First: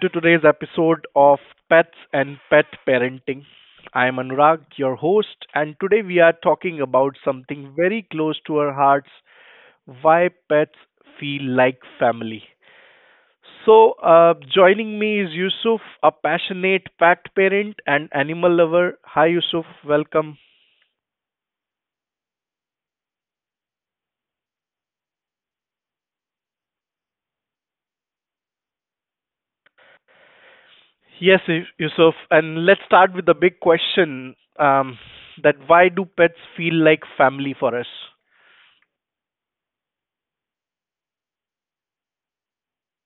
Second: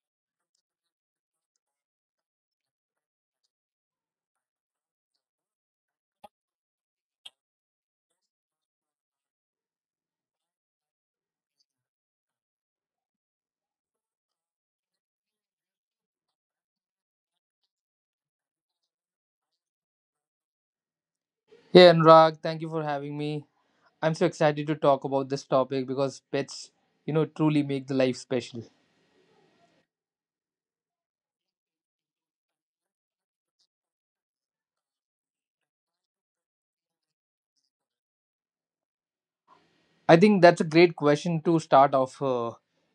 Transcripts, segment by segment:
to today's episode of Pets and Pet Parenting. I am Anurag, your host, and today we are talking about something very close to our hearts, why pets feel like family. So, joining me is Yusuf, a passionate pet parent and animal lover. Hi, Yusuf. Welcome. Yeah, Anurag, thank you for having me. I'm so excited to talk about this topic because pets, you know, truly make the life special. Yes, Yusuf. And let's start with the big question, that why do pets feel like family for us? I think that's a great question to start off.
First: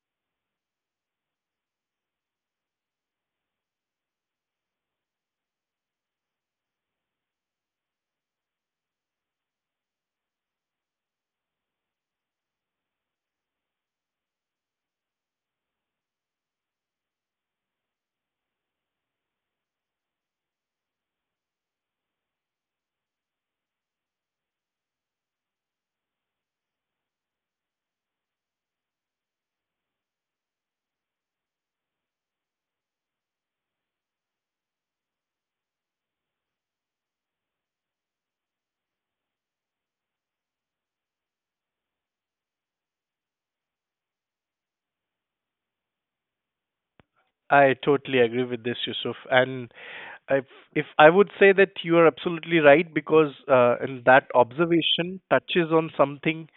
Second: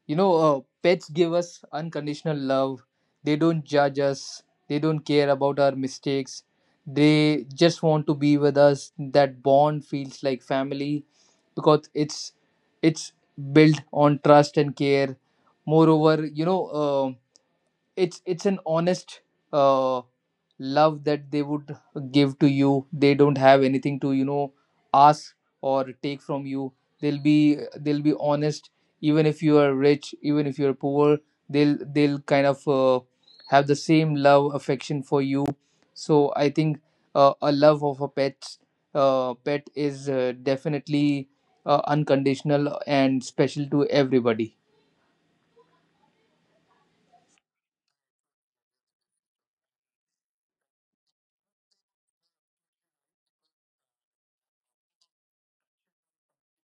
You know, pets give us unconditional love. They don't judge us. They don't care about our mistakes. They just want to be with us. That bond feels like family because it's built on trust and care. Moreover, it's an honest uh, love that they would give to you. They don't have anything to, you know, ask or take from you. They'll be honest, even if you are rich, even if you're poor. They'll kind of have the same love affection for you. So I think a love of a pet, pet is definitely unconditional and special to everybody. I totally agree with this, Yusuf. And if if I would say that you are absolutely right, because and that observation touches on something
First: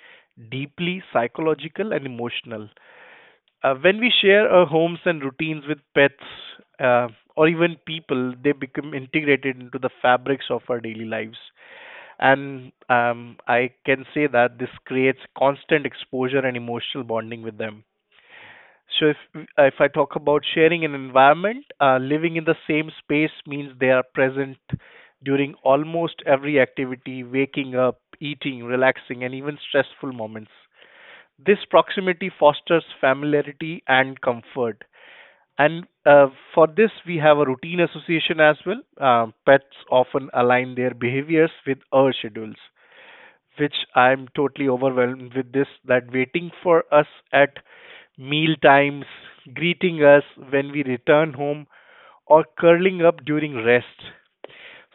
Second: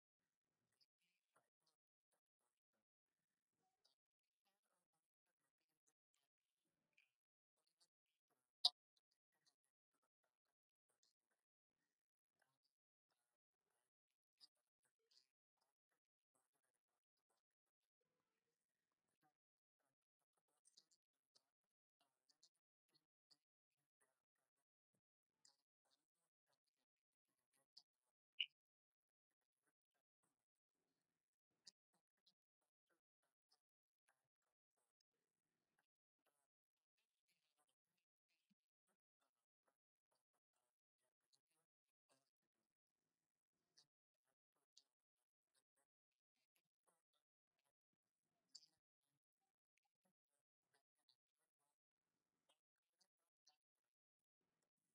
deeply psychological and emotional. When we share our homes and routines with pets, uh, or even people, they become integrated into the fabrics of our daily lives. And I can say that this creates constant exposure and emotional bonding with them. So if I talk about sharing an environment, living in the same space means they are present during almost every activity, waking up, eating, relaxing, and even stressful moments. This proximity fosters familiarity and comfort. And for this, we have a routine association as well. Pets often align their behaviors with our schedules, which I'm totally overwhelmed with, this that waiting for us at meal times, greeting us when we return home, or curling up during rest.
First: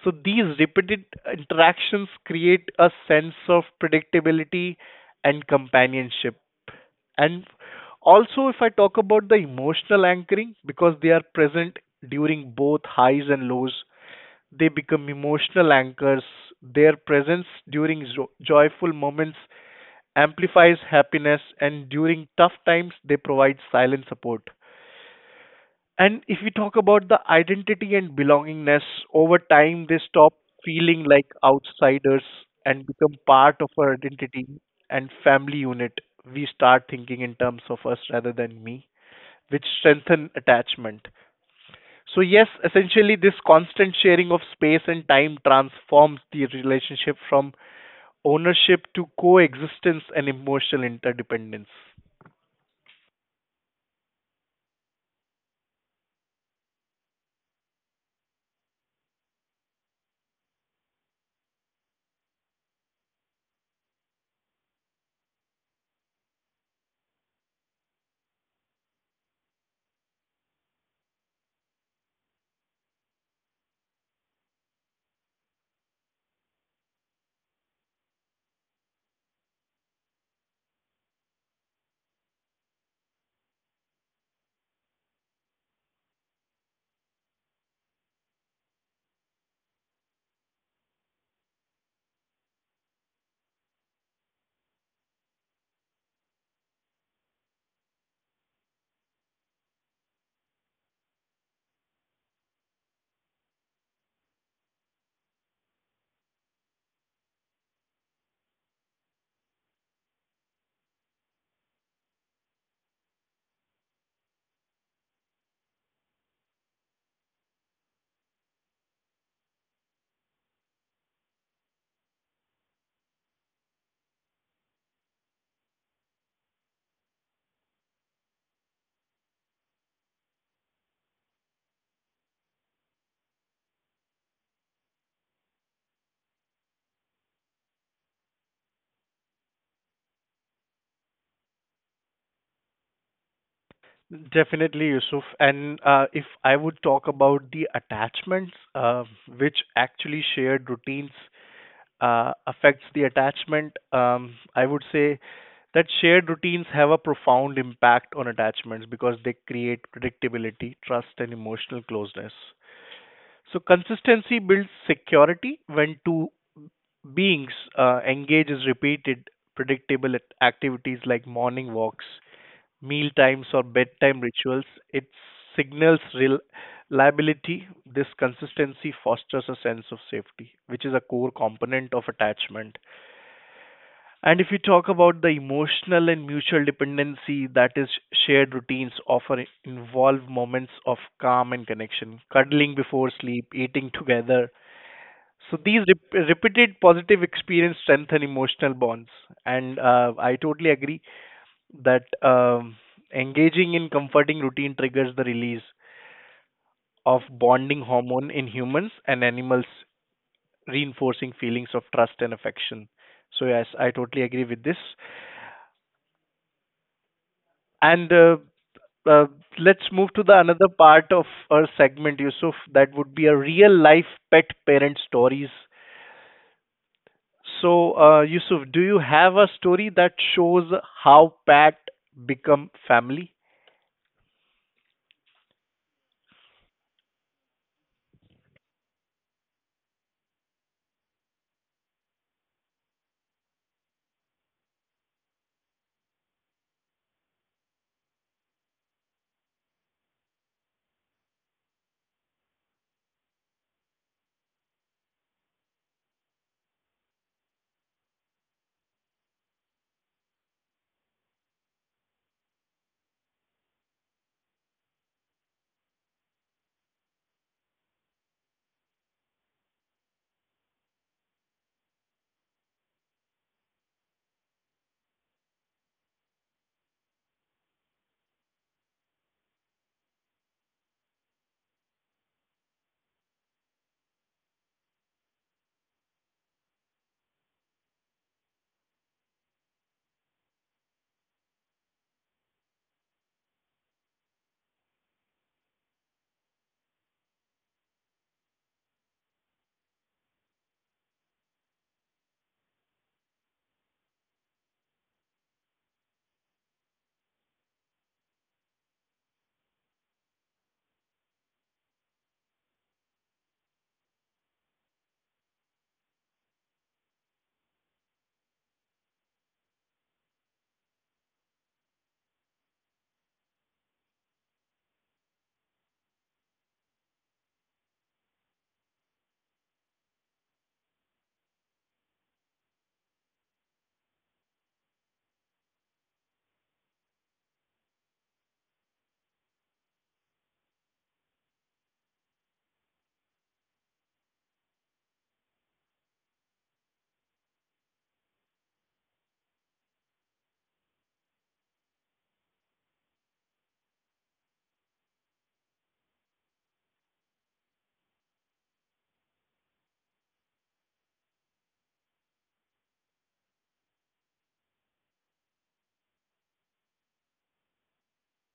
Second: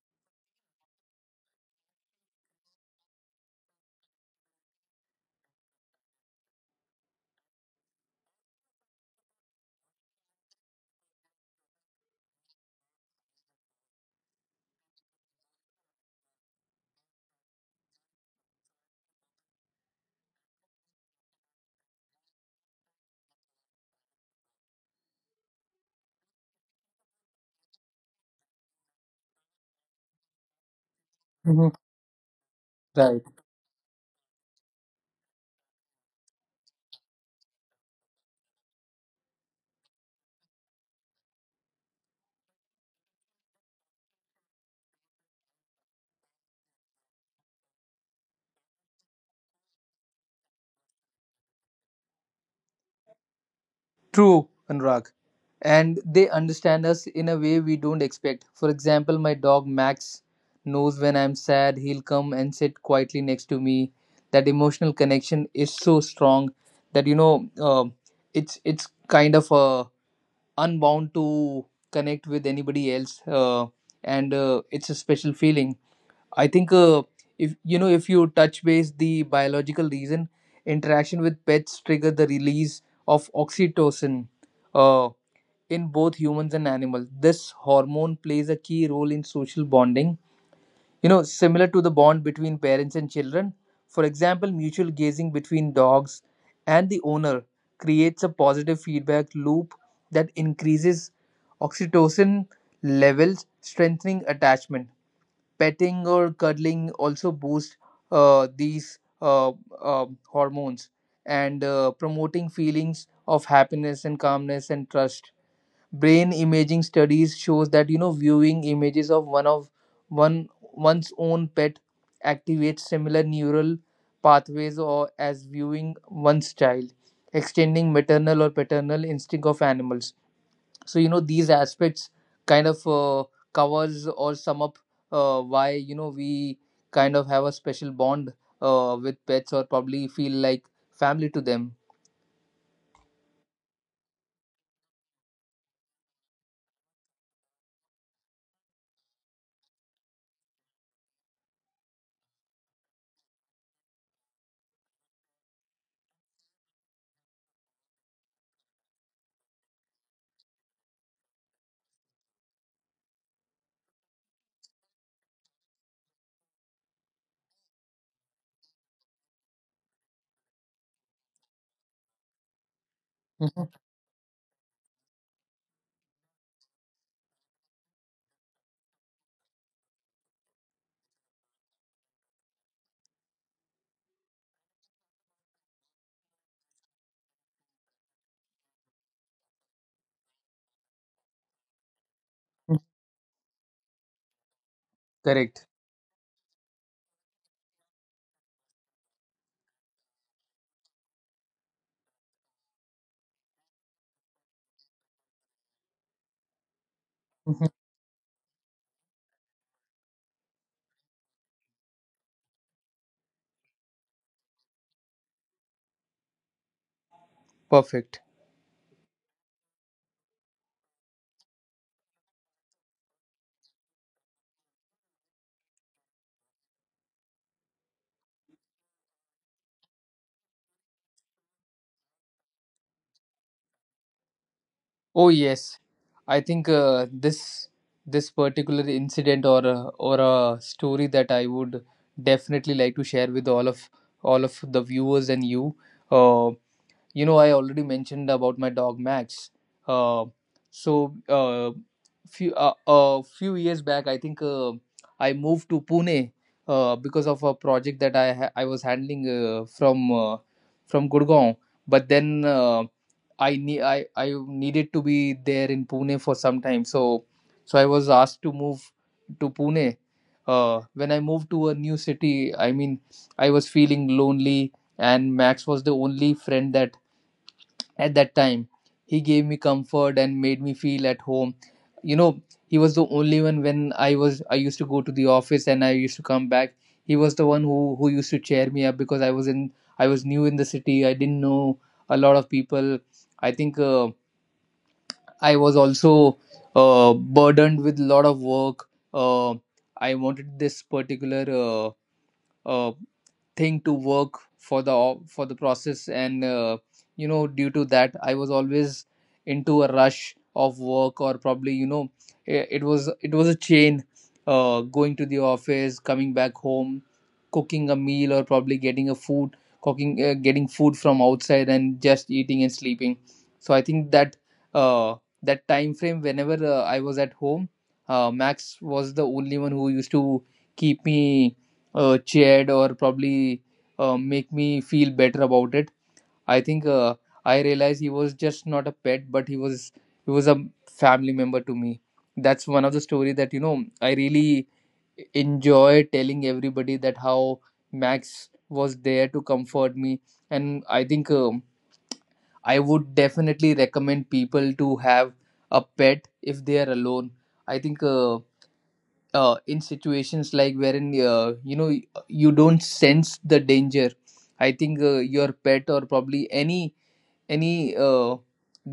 So these repeated interactions create a sense of predictability and companionship. And also, if I talk about the emotional anchoring, because they are present during both highs and lows, they become emotional anchors. Their presence during joyful moments amplifies happiness, and during tough times, they provide silent support. And if we talk about the identity and belongingness, over time they stop feeling like Mhm. outsiders and become part of our identity and family unit. We start thinking in terms of us rather than me, which strengthen attachment. So yes, essentially this constant sharing of space and time transforms the relationship from ownership to coexistence and emotional interdependence. True, Anurag. And they understand us in a way we don't expect. For example, my dog Max knows when I'm sad, he'll come and sit quietly next to me. That emotional connection is so strong that, you know, it's kind of unbound to connect with anybody else, and it's a special feeling. I think if, you know, if you touch base the biological reason, interaction with pets trigger the release of oxytocin uh, in both humans and animals. This hormone plays a key role in social bonding. You know, similar to the bond between parents and children. For example, mutual gazing between dogs and the owner creates a positive feedback loop that increases oxytocin levels, strengthening attachment. Petting or cuddling also boosts these hormones, and promoting feelings of happiness and calmness and trust. Brain imaging studies shows that, you know, viewing images of one's own pet activates similar neural pathways or as viewing one's child, extending maternal or paternal instinct of animals. So, you know, these aspects kind of covers or sum up why, you know, we kind of have a special bond with pets or probably feel like family to them. Definitely, Yusuf. And if I would talk about the attachments, which actually shared routines affects the attachment, I would say that shared routines have a profound impact on attachments because they create predictability, trust, and emotional closeness. So consistency builds security when two beings engage as repeated activities like morning walks, meal times, Mhm. or bedtime rituals. It signals reliability. This consistency fosters a sense of safety, which is a core component of attachment. And if you talk about the emotional and mutual dependency, that is, shared routines often involve moments of calm and connection, Mhm. cuddling before sleep, eating together. So Correct. these repeated positive experience strengthen emotional bonds, and I totally agree that engaging in comforting routine triggers the release of Mhm. bonding hormone in humans and animals, reinforcing feelings of trust and affection. So yes, I totally agree with this. Perfect. And uh, let's move to the another part of our segment, Yusuf. That would be a real life pet parent stories. So Yusuf, do you have a story that shows how pet become family? Oh yes, I think this particular incident or a story that I would definitely like to share with all of the viewers and you. Uh, you know, I already mentioned about my dog Max. uh, so uh, Few years back, I think I moved to Pune, because of a project that I was handling from Gurgaon. But then I needed to be there in Pune for some time, so I was asked to move to Pune. When I moved to a new city, I mean, I was feeling lonely, and Max was the only friend that at that time. He gave me comfort and made me feel at home. You know, he was the only one when I used to go to the office and I used to come back. He was the one who used to cheer me up because I was new in the city. I didn't know a lot of people. I think I was also burdened with a lot of work. I wanted this particular uh, thing to work for the process, and you know, due to that, I was always into a rush of work, or probably, you know, it was a chain, going to the office, coming back home, cooking a meal, or probably getting a food, cooking, getting food from outside and just eating and sleeping. So I think that uh, that time frame, whenever I was at home, Max was the only one who used to keep me cheered or probably make me feel better about it. I think I realized he was just not a pet, but he was a family member to me. That's one of the story that, you know, I really enjoy telling everybody, that how Max was there to comfort me. And I think I would definitely recommend people to have a pet if they are alone. I think. In situations like wherein, you know, you don't sense the danger, I think your pet or probably any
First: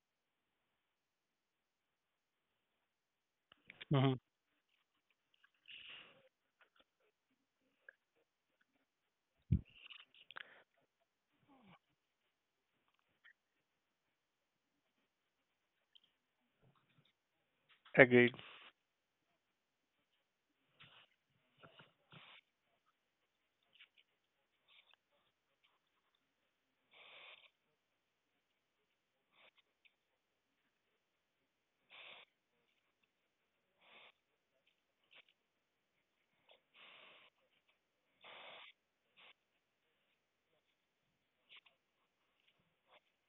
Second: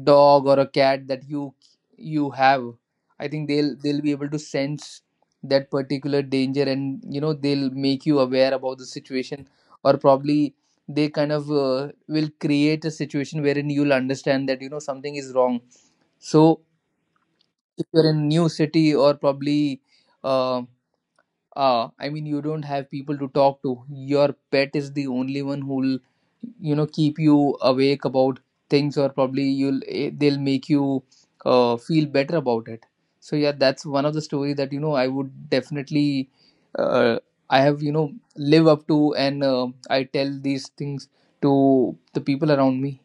dog or a cat that you have, I think they'll be Hmm. able to sense that particular danger, and you know, they'll make you aware about the situation, or probably they kind of will create a situation wherein you'll understand that, you know, something is wrong. So if you're Agreed. in new city or probably uh, I mean, you don't have people to talk to, your pet is the only one who'll, you know, keep you awake about things, or probably you'll they'll make you feel better about it. So yeah, that's one of the stories that, you know, I would definitely uh, I have, you know, live up to, and I tell these things to the people around me.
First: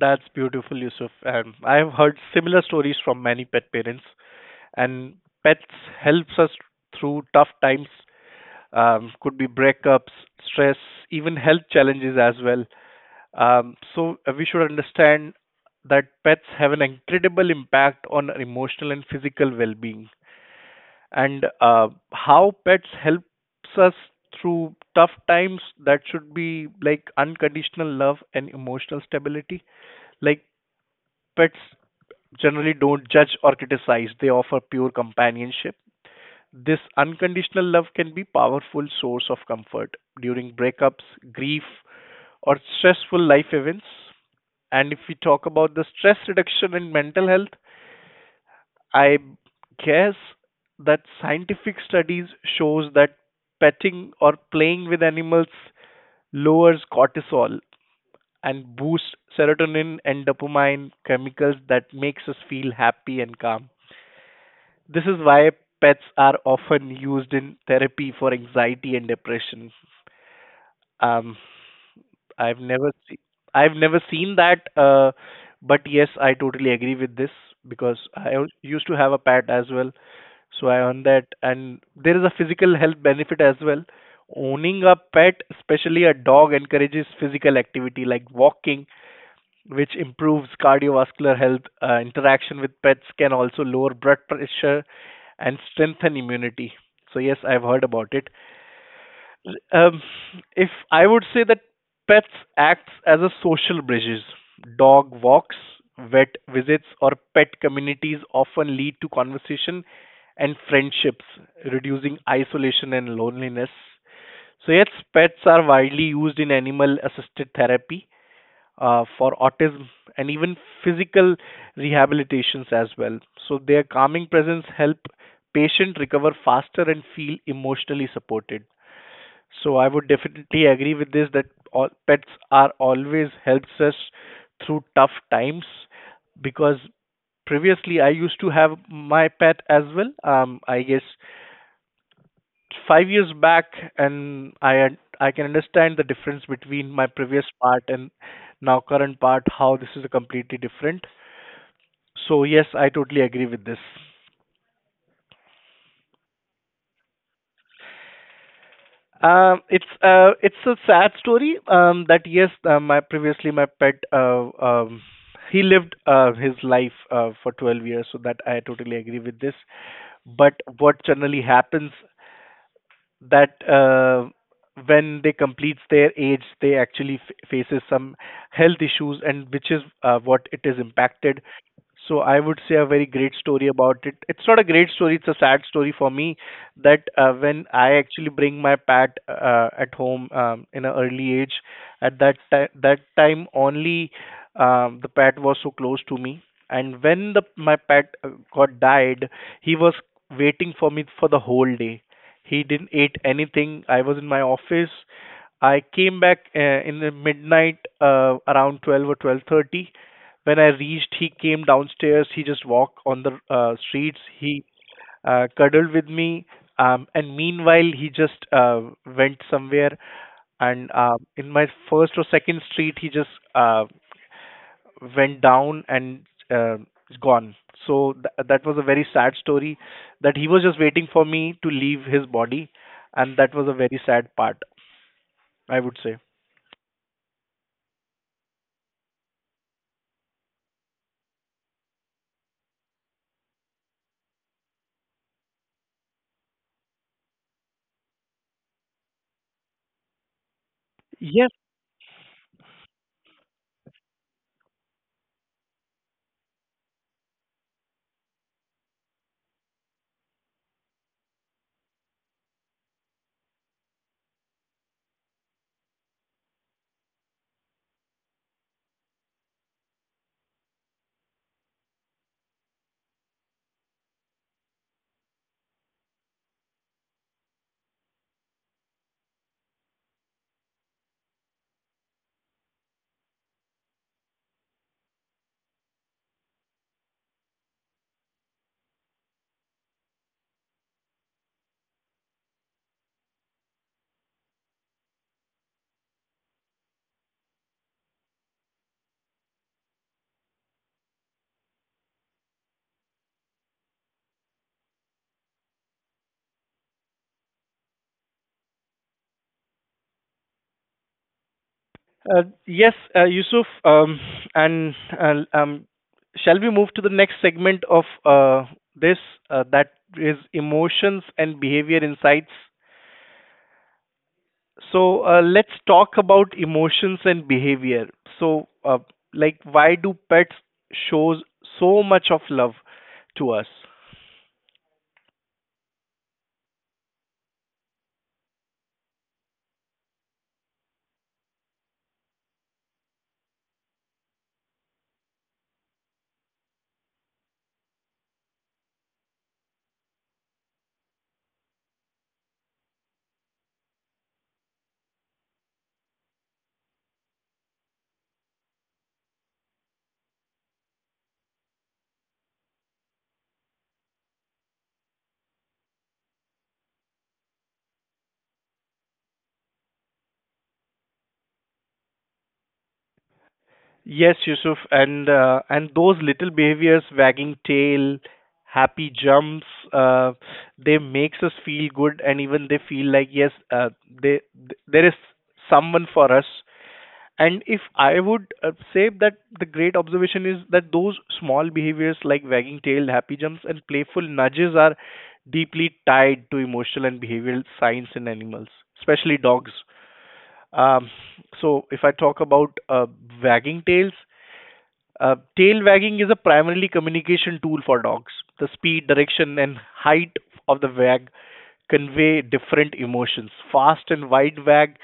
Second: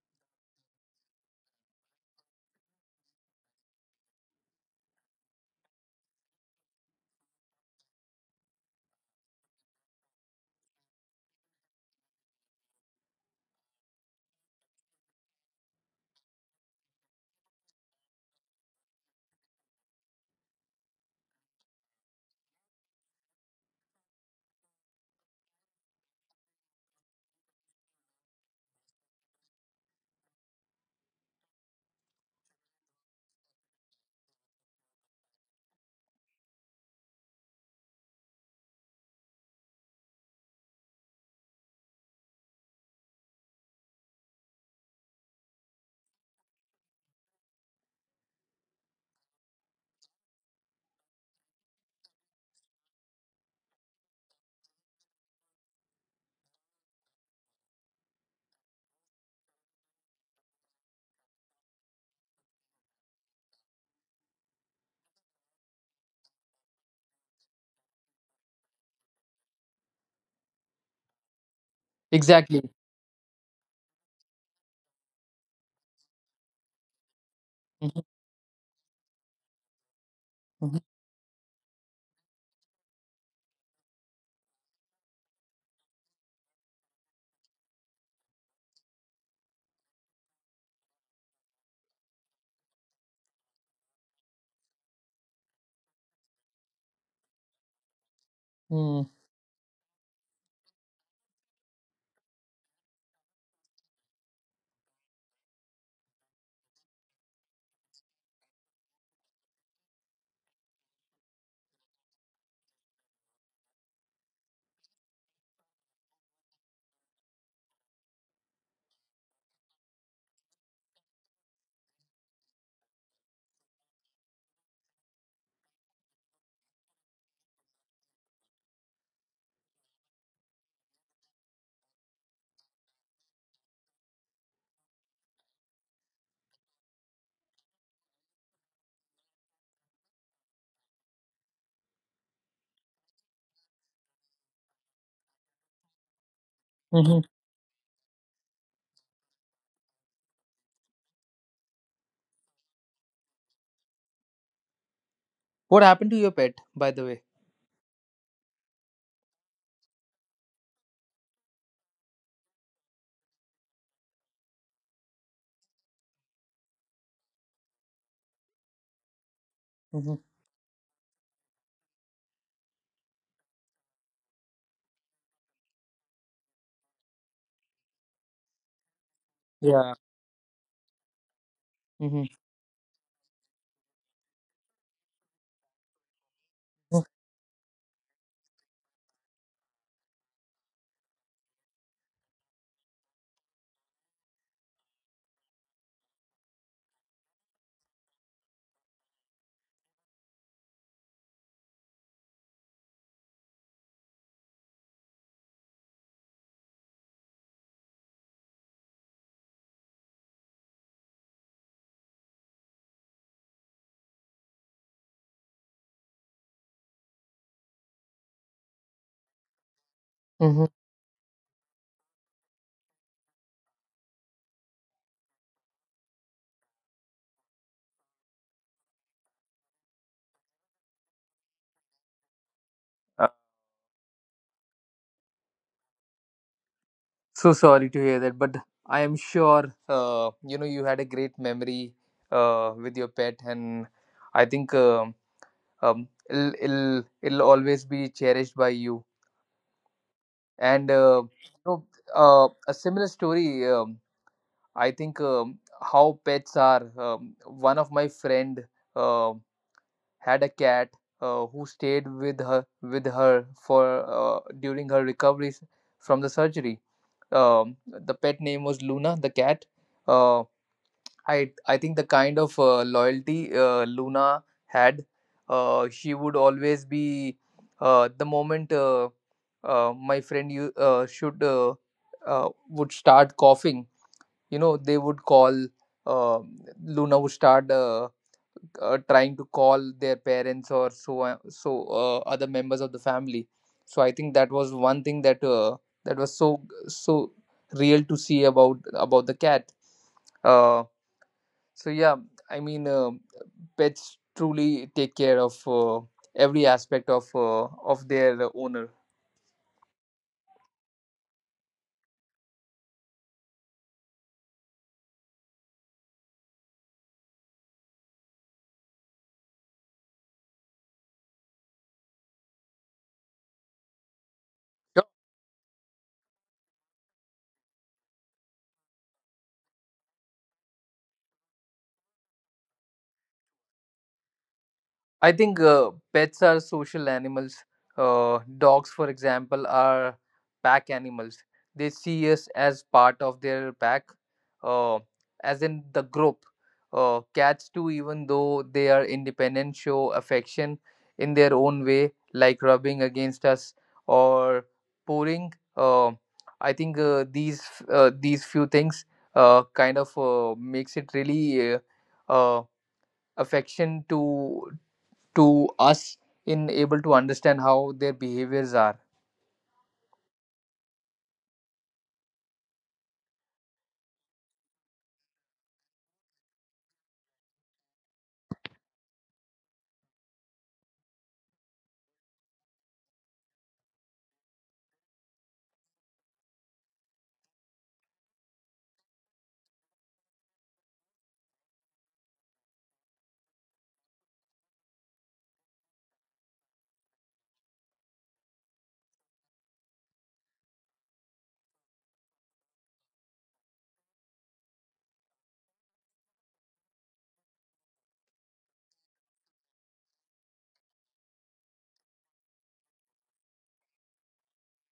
That's beautiful, Yusuf. And I've heard similar stories from many pet parents. And pets helps us through tough times. Could be breakups, stress, even health challenges as well. So we should understand that pets have an incredible impact on our emotional and physical well-being. And how pets helps us through tough times, that should be like unconditional love and emotional stability. Like pets generally don't judge or criticize. They offer pure companionship. This unconditional love can be a powerful source of comfort during breakups, grief, or stressful life events. And if we talk about the stress reduction in mental health, I guess that scientific studies shows that petting or playing with animals lowers cortisol and boosts serotonin and dopamine, chemicals that makes us feel happy and calm. This is why pets are often used in therapy for anxiety and depression. Um, I've Exactly. never seen I've never seen that, but yes, I totally agree with this because Mhm. I used to have a pet as well, so I Mhm. own that, and there is a physical health benefit as well. Owning a pet, especially a dog, encourages physical activity like walking, which improves cardiovascular health. Interaction with pets can also lower blood pressure and strengthen immunity. So yes, I've heard about it. Mm. Um, if I would say that pets acts as a social bridges, dog walks, vet visits, or pet communities often lead to conversation and friendships, reducing isolation and loneliness. So yes, pets are widely used in animal assisted therapy for autism and even physical rehabilitations as well. So their calming presence help patient recover faster and feel emotionally supported. So I would definitely agree with this, that all pets are always helps us through tough times because previously I used to have my pet as well. I guess 5 years back, and I can understand the difference between my Mhm. previous part and now current part, how this is completely different. So yes, I totally agree with this. What happened to your pet, by the way? Um, it's a sad story, um, that yes, my previously my pet, um he lived his life for 12 years, so that I totally agree with this. Hmm. But what generally happens, that when they completes their age, they actually faces some health issues, and which is Yeah. What it is impacted. So Hmm. I would say a very great story about it. It's not a great story; it's a sad story for me that when I actually bring my pet at home, in an early age, that time only, the pet was so close to me, and when the my pet got died, he was waiting for me for the whole day. He didn't eat anything. I was in my office. I came back in the midnight around 12 or 12:30. When I reached, he came downstairs. He just walked on the streets. He cuddled with me, and meanwhile, he just went somewhere. And in my first or second street, he just went down and uh, is gone. So that was a very sad story, that he was just waiting for me to leave his body, and that was a very sad part, I would say. So sorry to hear that, but I am sure you know, you had a great memory with your pet, and I think it'll always be cherished by you. And Yes, you know, a similar story. I think how pets are. One of my friend um had a cat who stayed with her for during her recovery from the surgery. The pet name was Luna, the cat. Uh, I think the kind of loyalty Luna had, she would always be the moment my friend you should would start coughing. You know, they would call. Uh, Luna would start. Trying to call their parents or other members of the family. So I think that was one thing that that was so so real to see about the cat. uh, so yeah, I mean pets truly take care of every aspect of their owner. Yes, Yusuf, and uh, um, shall we move to the next segment of this, that is emotions and behavior insights? So let's talk about emotions and behavior. So, like, why do pets show so much of love to us? I think pets are social animals. Dogs, for example, are pack animals. They see us as part of their pack, uh, as in the group. Cats, too, even though they are independent, show affection in their own way, like rubbing against us or purring. I think these few things kind of makes it really uh, affection to us, in able to understand how their behaviors are. Yes, Yusuf, and those little behaviors, wagging tail, happy jumps, uh, they makes us feel good, and even they feel like yes, there is someone for us. And if I would say that the great observation is that those small behaviors like wagging tail, happy jumps, and playful nudges are deeply tied to emotional and behavioral science in animals, especially dogs. Um, so, if I talk about wagging tails, tail wagging is a primarily communication tool for dogs. The speed, direction, and height of the wag convey different emotions. Fast and wide wag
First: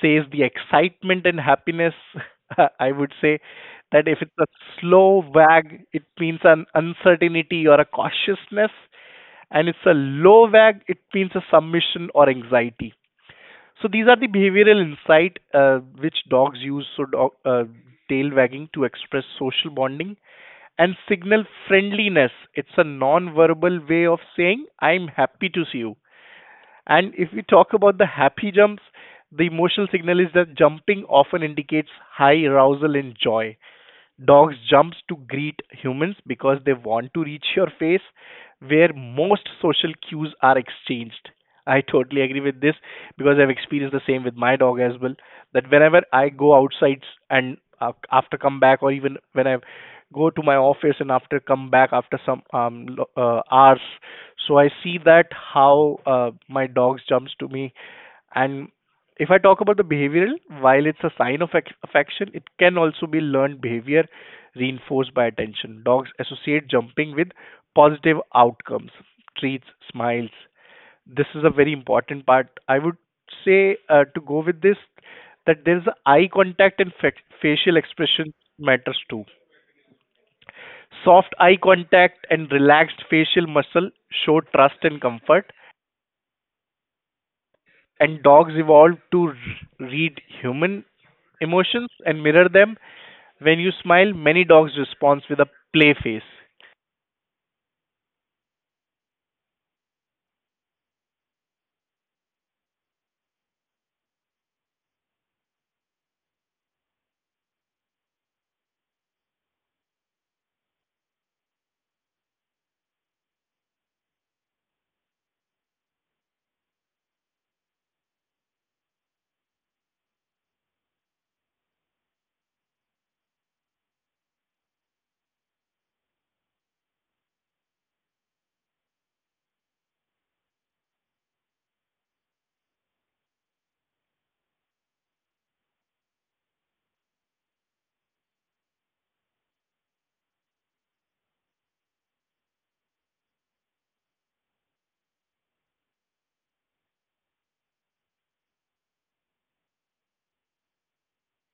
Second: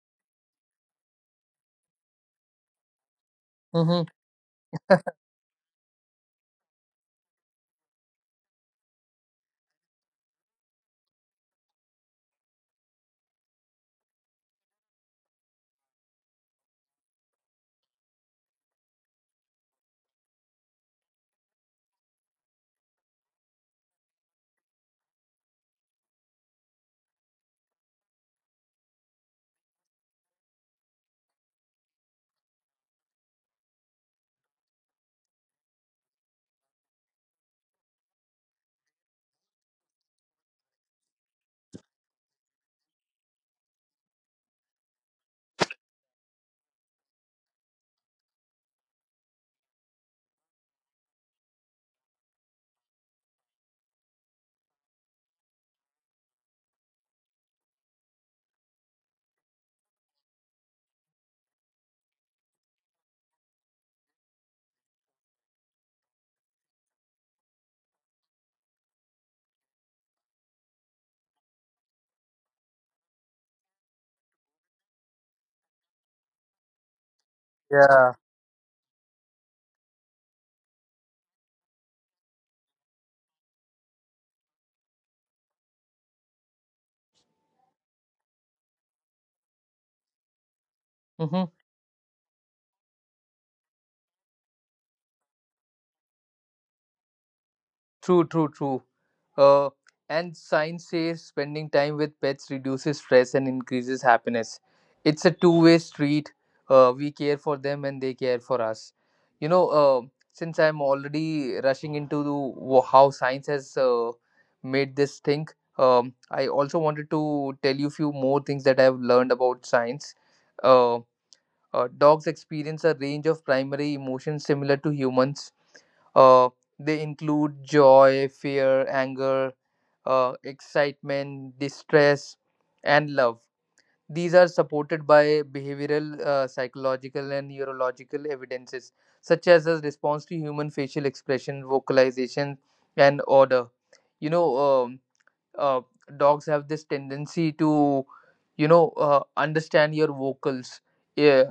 says the excitement and happiness. I would say that Mm-hmm. if it's a slow wag, it means an uncertainty or a cautiousness, and it's a low wag, it means a submission or anxiety. So these are the behavioral insight which dogs use. So dog, tail wagging to express social bonding and signal friendliness. It's a non-verbal way of saying I'm happy to see you. And if we talk about the happy jumps, the emotional signal is that jumping often indicates high arousal and joy. Dogs jumps to greet humans because they want to reach your face, where most social cues are exchanged. I totally agree with this because I've experienced the same with my dog as well. That whenever I go outside and after come back, or even when I go to my office and after come back after some hours, so I see that how my dogs jumps to me. And if I talk about the behavioral, while it's a sign of affection, it can also be learned behavior reinforced by attention. Dogs associate jumping with positive outcomes, treats, smiles. This is a very important part. I would say to go with this, that there's a eye contact and facial Yeah. expression matters too. Soft eye contact and relaxed facial muscle show trust and comfort. And dogs evolved to read human Mm-hmm. emotions and mirror them. When you smile, many dogs respond with a play face. True, true, true. uh, and science says spending time with pets reduces stress and increases happiness. It's a two-way street. We care for them and they care for us. You know, since I'm already rushing into how science has made this thing, I also wanted to tell you few more things that I've learned about science. Um, Dogs experience a range of primary emotions similar to humans. Uh, they include joy, fear, anger, excitement, distress, and love. These are supported by behavioral, psychological, and neurological evidences, such as a response to human facial expression, vocalization, and order. You know, uh, dogs have this tendency to, you know, understand your vocals. Yeah,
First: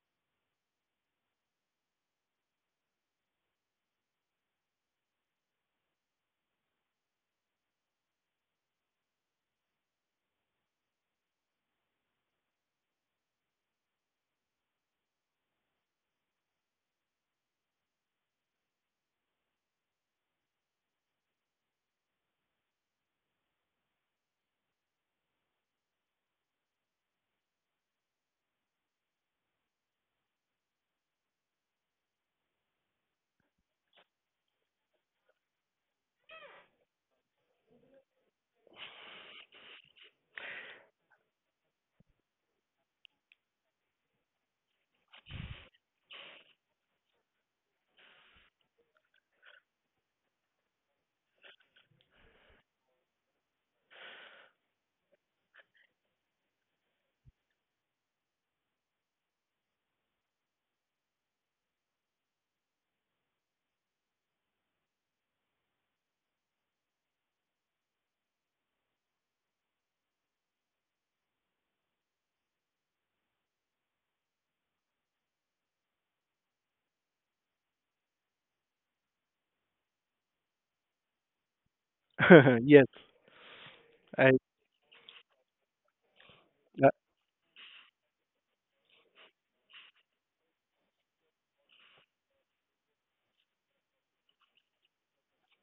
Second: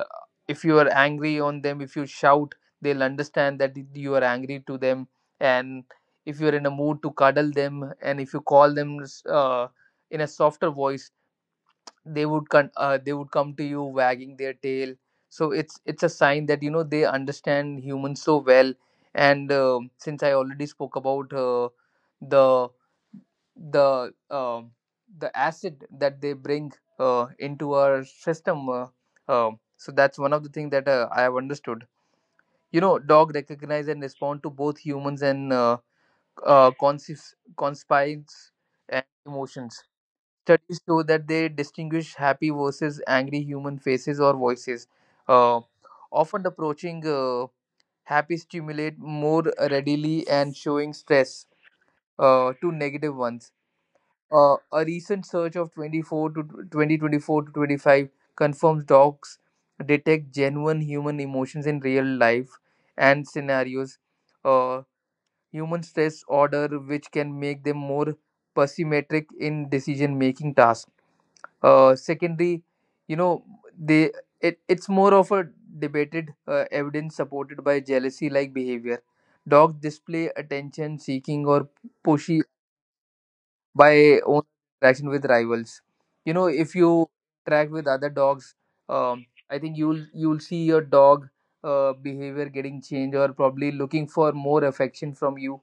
if you are angry on them, if you shout, they'll understand that you are angry to them. And if you're in a mood to cuddle them, and if you call them uh, in a softer voice, they would they would come to you wagging their tail. So it's a sign that, you know, they understand humans so well. And um, since I already spoke about the the uh, the acid that they bring into our system. Uh, so that's one of the things that I have understood. You know, dog recognize and respond to both humans and conscious conspires and emotions. Studies show that they distinguish happy versus angry human faces or voices. Uh, Often approaching happy stimulate more readily and showing stress to negative ones. A recent search of 24 to 2024 to 25 confirms dogs detect genuine human emotions in real life and scenarios. Uh, Human stress order, which can make them more pessimistic in decision making tasks. Secondly, you know, they it's more of a debated evidence supported by jealousy like behavior. Dogs display attention seeking or pushy Yes, by I, own interaction with rivals. You know, if uh, you interact with other dogs, I think you'll see your dog behavior getting changed or probably looking for more affection from you.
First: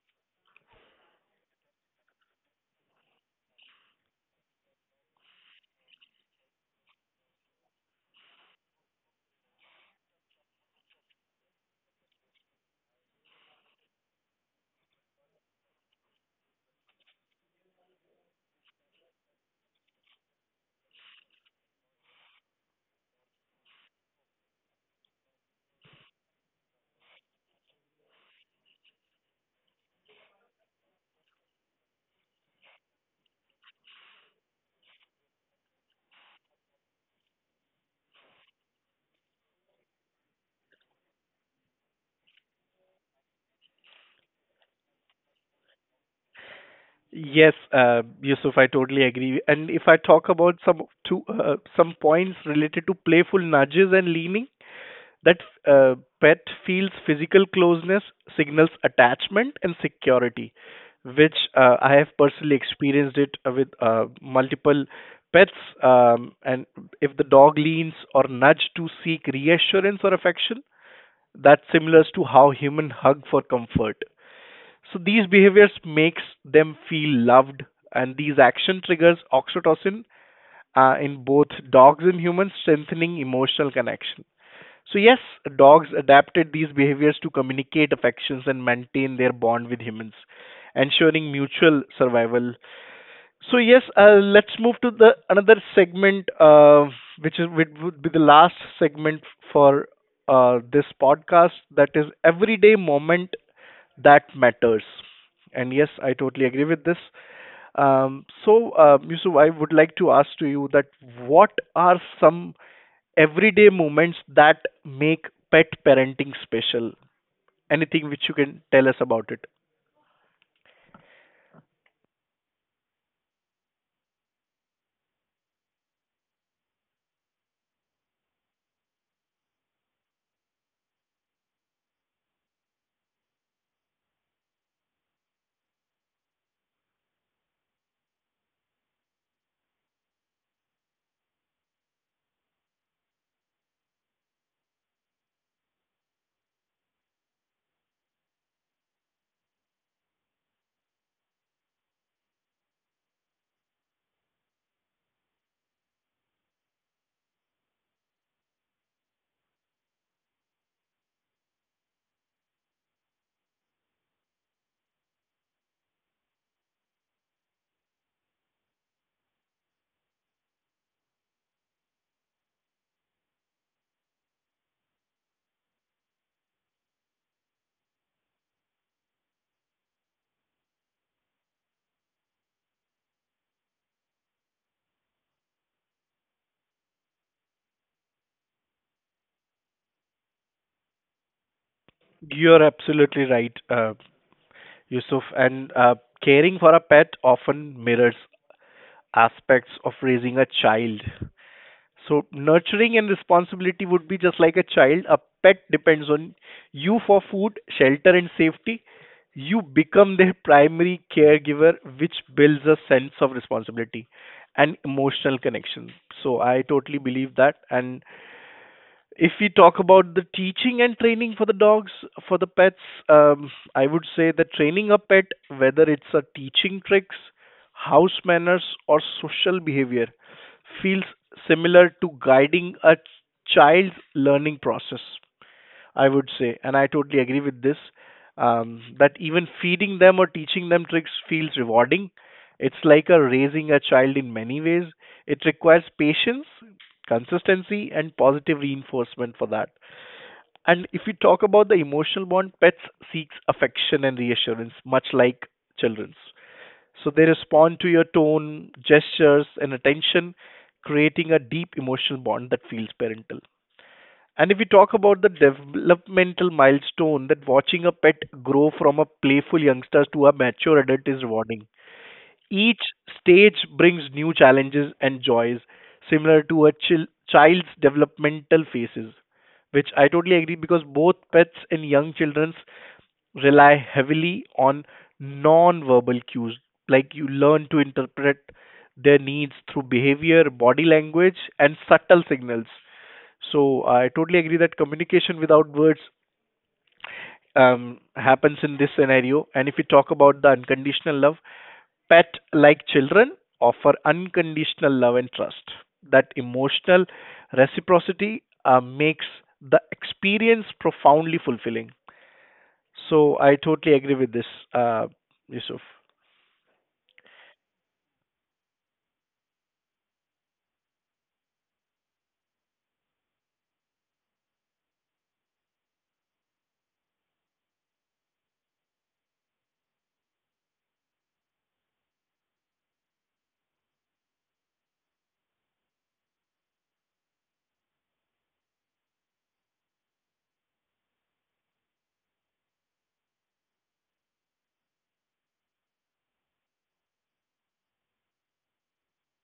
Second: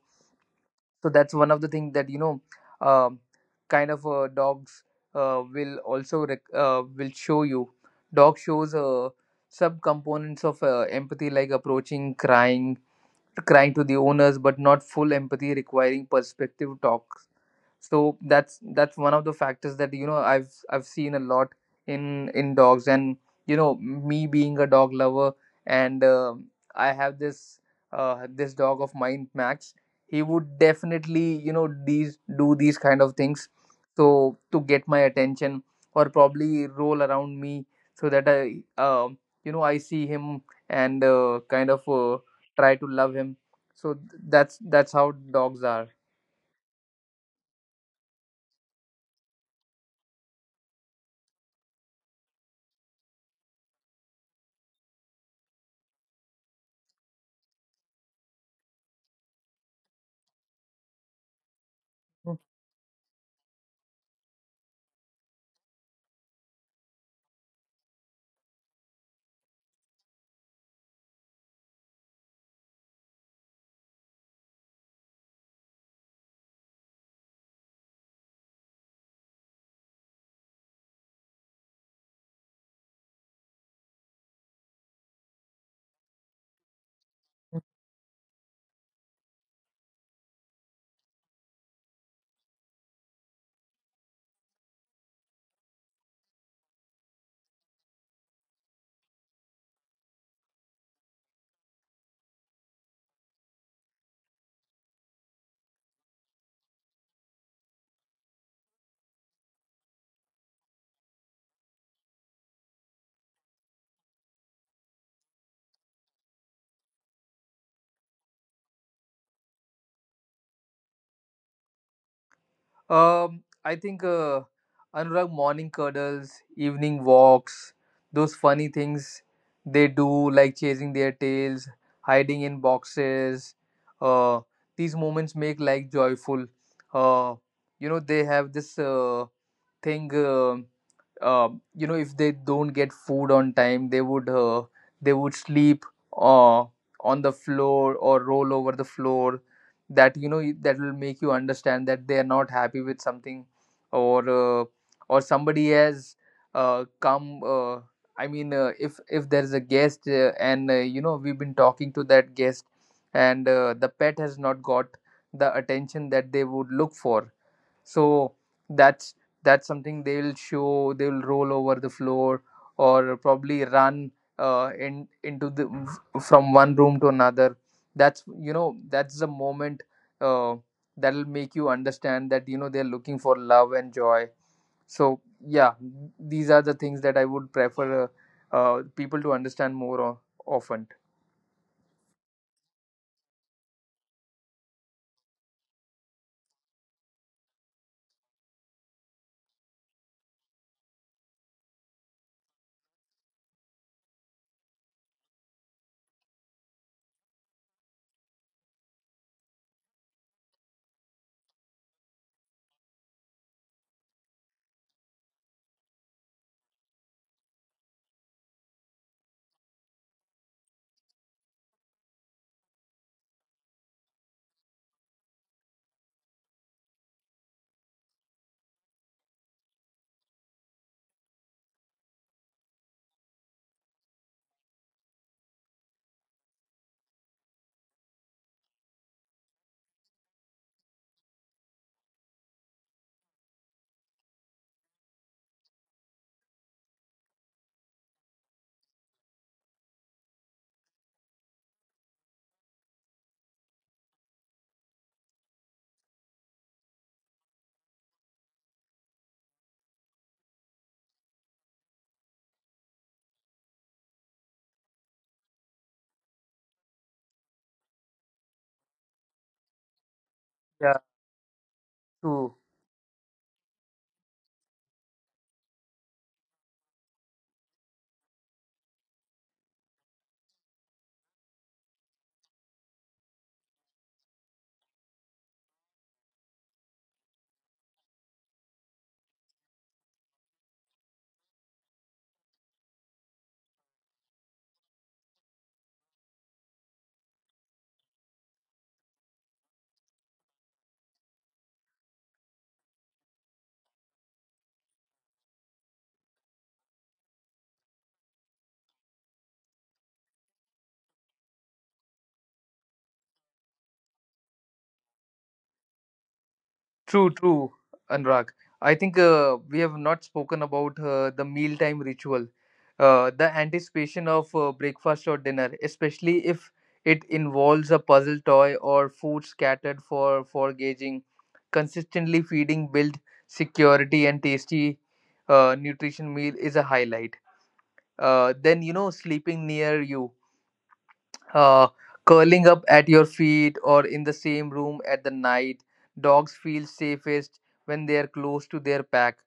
So that's one of the things that um, dogs will show you. Dog shows sub components of empathy like approaching, crying to the owners, but not full empathy requiring perspective talk. So that's one of the factors that I've seen a lot in dogs. And you know, me being a dog lover and I have this this dog of mine, Max. He would definitely, you know, these do these kind of things, so to get my attention or probably roll around me, so that I you know, I see him and try to love him. So that's how dogs are. yes, Yusuf, I totally agree. And if I talk about some two some points related to playful nudges and leaning, that uh, pet feels physical closeness, signals attachment and security, which I have personally experienced it with multiple pets, and if the dog leans or nudge to seek reassurance or affection, that's similar to how human hug for comfort. So these behaviors makes them feel loved, and these action triggers oxytocin in both dogs and humans, strengthening emotional connection. So, yes, dogs adapted these behaviors to communicate affections and maintain their bond with humans, ensuring mutual survival. So, yes, let's move to the another segment, which would be the last segment for this podcast. That is everyday moment that matters. And yes, I totally agree with this. Yusuf, I would like to ask to you that what are some everyday moments that make pet parenting special? Anything which you can tell us about it? I think Anurag, morning cuddles, evening walks, those funny things they do, like chasing their tails, hiding in boxes. Uh, these moments make life joyful. Uh, you know, they have this thing. Uh, you know, if they don't get food on time, they would sleep uh, on the floor or roll over the floor. That you know, that will make you understand that they are not happy with something, or uh, or somebody has come. If there is a guest and you know, we've been talking to that guest, and the pet has not got the attention that they would look for. So that's that's something they will show. They will roll over the floor or probably run in into the, from one room to another. That's, you know, that's the moment uh, that'll make you understand that you know, they're looking for love and joy. So yeah, these are the things that I would prefer people to understand more often. You're absolutely right, Yusuf. And caring for a pet often mirrors aspects of raising a child. So nurturing and responsibility would be just like a child. A pet depends on you for food, shelter, and safety. You become their primary caregiver, which builds a sense of responsibility and emotional connection. So I totally believe that. And if we talk about the teaching and training for the dogs, for the pets, I would say that training a pet, whether it's a teaching tricks, house manners, or social behavior, feels similar to guiding a child's learning process, I would say, and I totally agree with this, that even feeding them or teaching them tricks feels rewarding. It's like a raising a child in many ways. It requires patience, consistency, and positive reinforcement for that. And if we talk about the emotional bond, pets seeks affection and reassurance, much like children's. So they respond to your tone, gestures, and attention, creating a deep emotional bond that feels parental. And if we talk about the developmental milestone, that watching a pet grow from a playful youngster to a mature Yeah, adult is rewarding. true. Each stage brings new challenges and joys, similar to a child's developmental phases, which I totally agree, because both pets and young children rely heavily on non verbal cues, like you learn to interpret their needs through behavior, body language, and subtle signals. So I totally agree that communication without words happens in this scenario. And if we talk about the unconditional love, pet like children offer unconditional love and trust. That emotional reciprocity makes the experience profoundly fulfilling. So I totally agree with this, uh, Yusuf. True, true, Anurag. I think we have not spoken about the mealtime ritual, the anticipation of breakfast or dinner, especially if it involves a puzzle toy or food scattered for gauging. Consistently feeding build security, and tasty nutrition meal is a highlight. Then you know, sleeping near you, uh, curling up at your feet or in the same room at the night. Dogs feel safest when they are close to their pack,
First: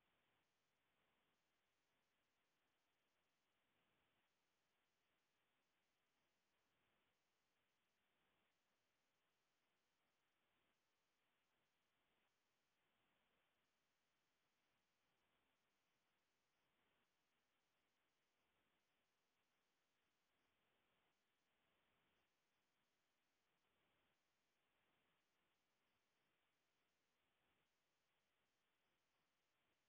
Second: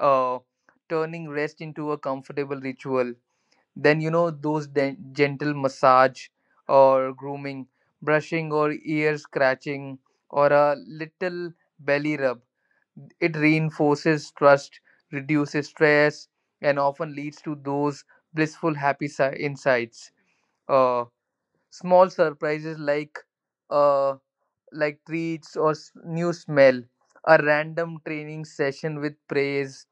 uh, turning rest into a comfortable ritual. Then, you know, those gentle massage or grooming, brushing or ear scratching, or a little belly rub. It reinforces trust, reduces stress, and often leads to those blissful, happy insights. Uh, Small surprises uh, like treats or new smell, a random training session with praise,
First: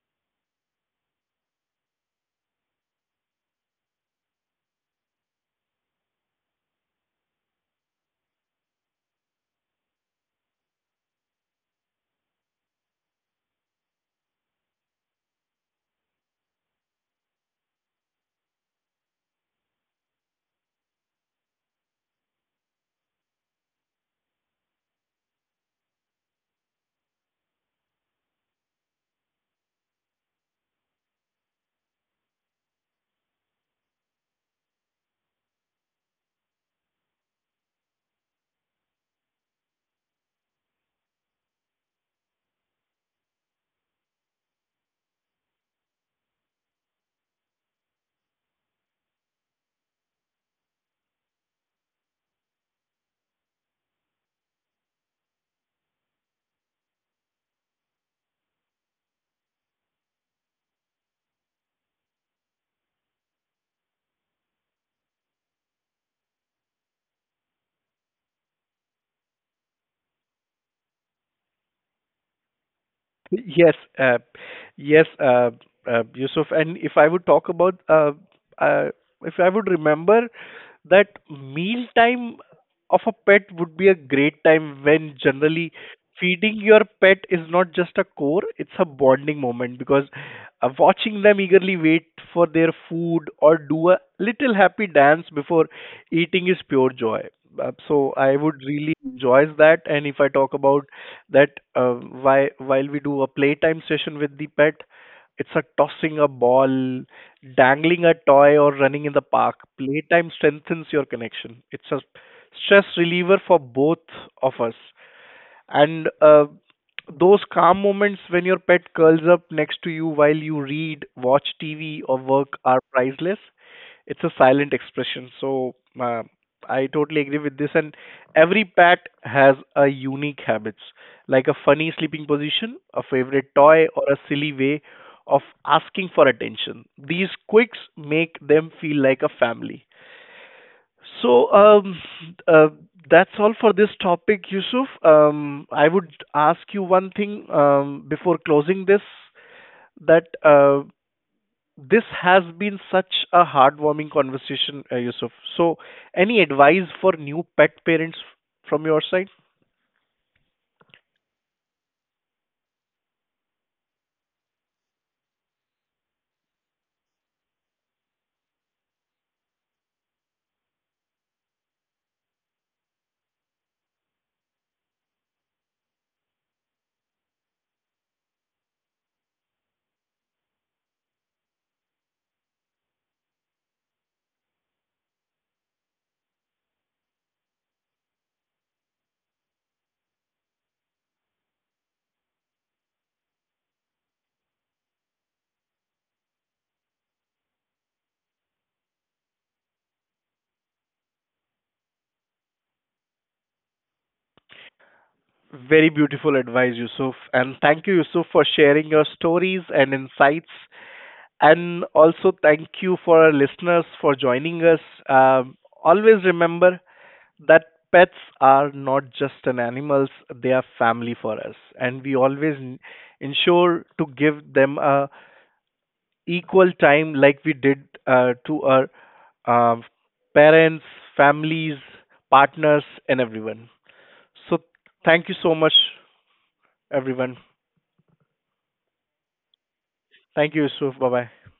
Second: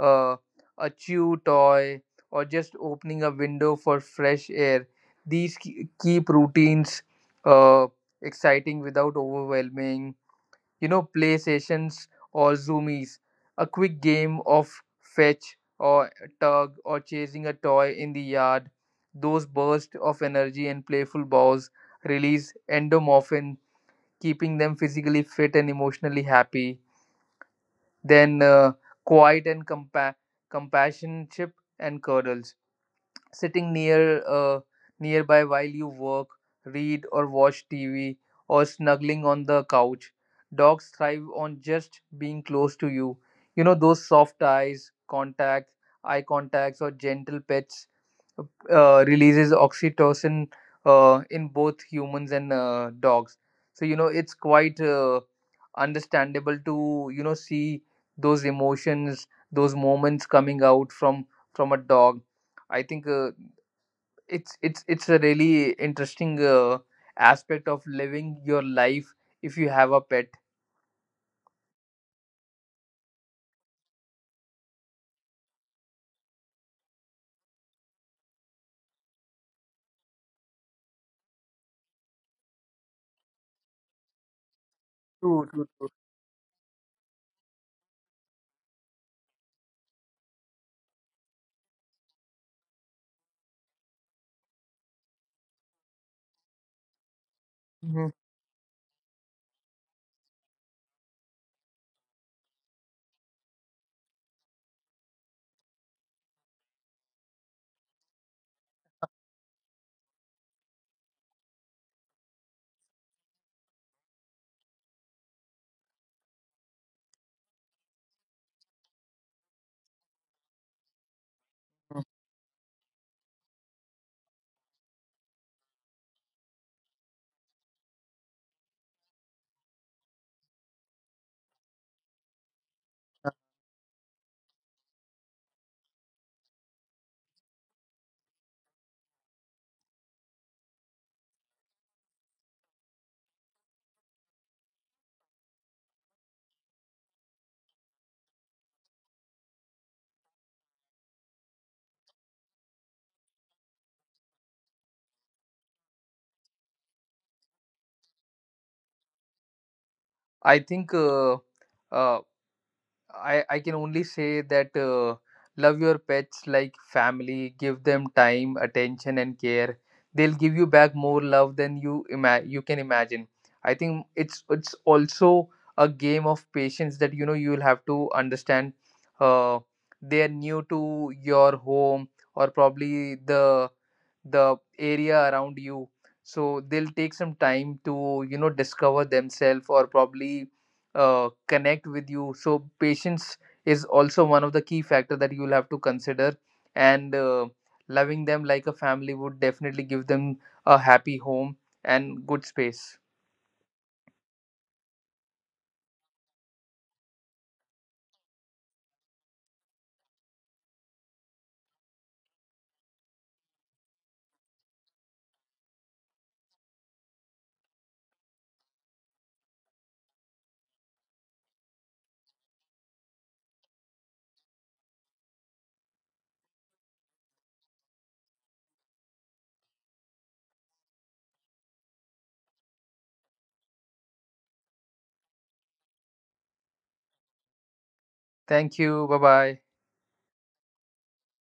uh, a chew toy, or just opening a window for fresh air. These keep routines uh, exciting without overwhelming. You know, play sessions or zoomies, a quick game of fetch or tug or chasing a toy in the yard. Those bursts of energy and playful balls release endomorphin, keeping them physically fit and emotionally happy. Then quiet and compassionship and cuddles, sitting nearby while you work, read or watch TV, or snuggling on the couch. Dogs thrive on just being close to you. You know, those soft eyes, contact, eye contacts or gentle pets uh, releases oxytocin in both humans and dogs. So you know, it's quite understandable to you know, see those emotions, those moments coming out from a dog. I think it's a really interesting aspect of living your life if you have a pet. Yes, uh, yes, uh, Yusuf. And if I would talk about, uh, if I would remember that meal time of a pet would be a great time when True, true, generally true. feeding your pet is not just a chore; it's a bonding moment, because watching them eagerly wait for their food or do a little happy dance before eating is pure joy. Uh, Mhm. so I would really enjoy that. And if I talk about that, while we do a playtime session with the pet, it's a tossing a ball, dangling a toy, or running in the park. Playtime strengthens your connection. It's a stress reliever for both of us. And those calm moments when your pet curls up next to you while you read, watch TV, Mhm. or work are priceless. It's a silent expression. So uh, I totally agree with this. And every pet has a unique habits, like a funny sleeping position, a favorite toy, or a silly way of asking for attention. These quirks make them feel like a family. So uh, that's all for this topic, Yusuf. I would ask you one thing before closing this, that this has been such a heartwarming conversation, Yusuf. So, any advice for new pet parents from your side? I think uh, I can only say that love your pets like family, give them time, attention, and care. They'll give you back more love than you can imagine. I think it's also a game of patience that you know, you'll have to understand. Uh, they are new to your home, or probably the area around you, so they'll take some time to you know, discover themselves, or probably connect with you. So patience is also one of the key factor that you'll have to consider. And loving them like a family would definitely give them a happy home and good space. Very beautiful advice, Yusuf. And thank you, Yusuf, for sharing your stories and insights. And also, thank you for our listeners for joining us. Um, always remember that pets are not just an animals, they are family for us, and we always ensure to give them a equal time like we did to our uh, parents, families, partners, and everyone. So thank you so much, everyone. Thank you, bye bye. Thank you, Yusuf, bye bye.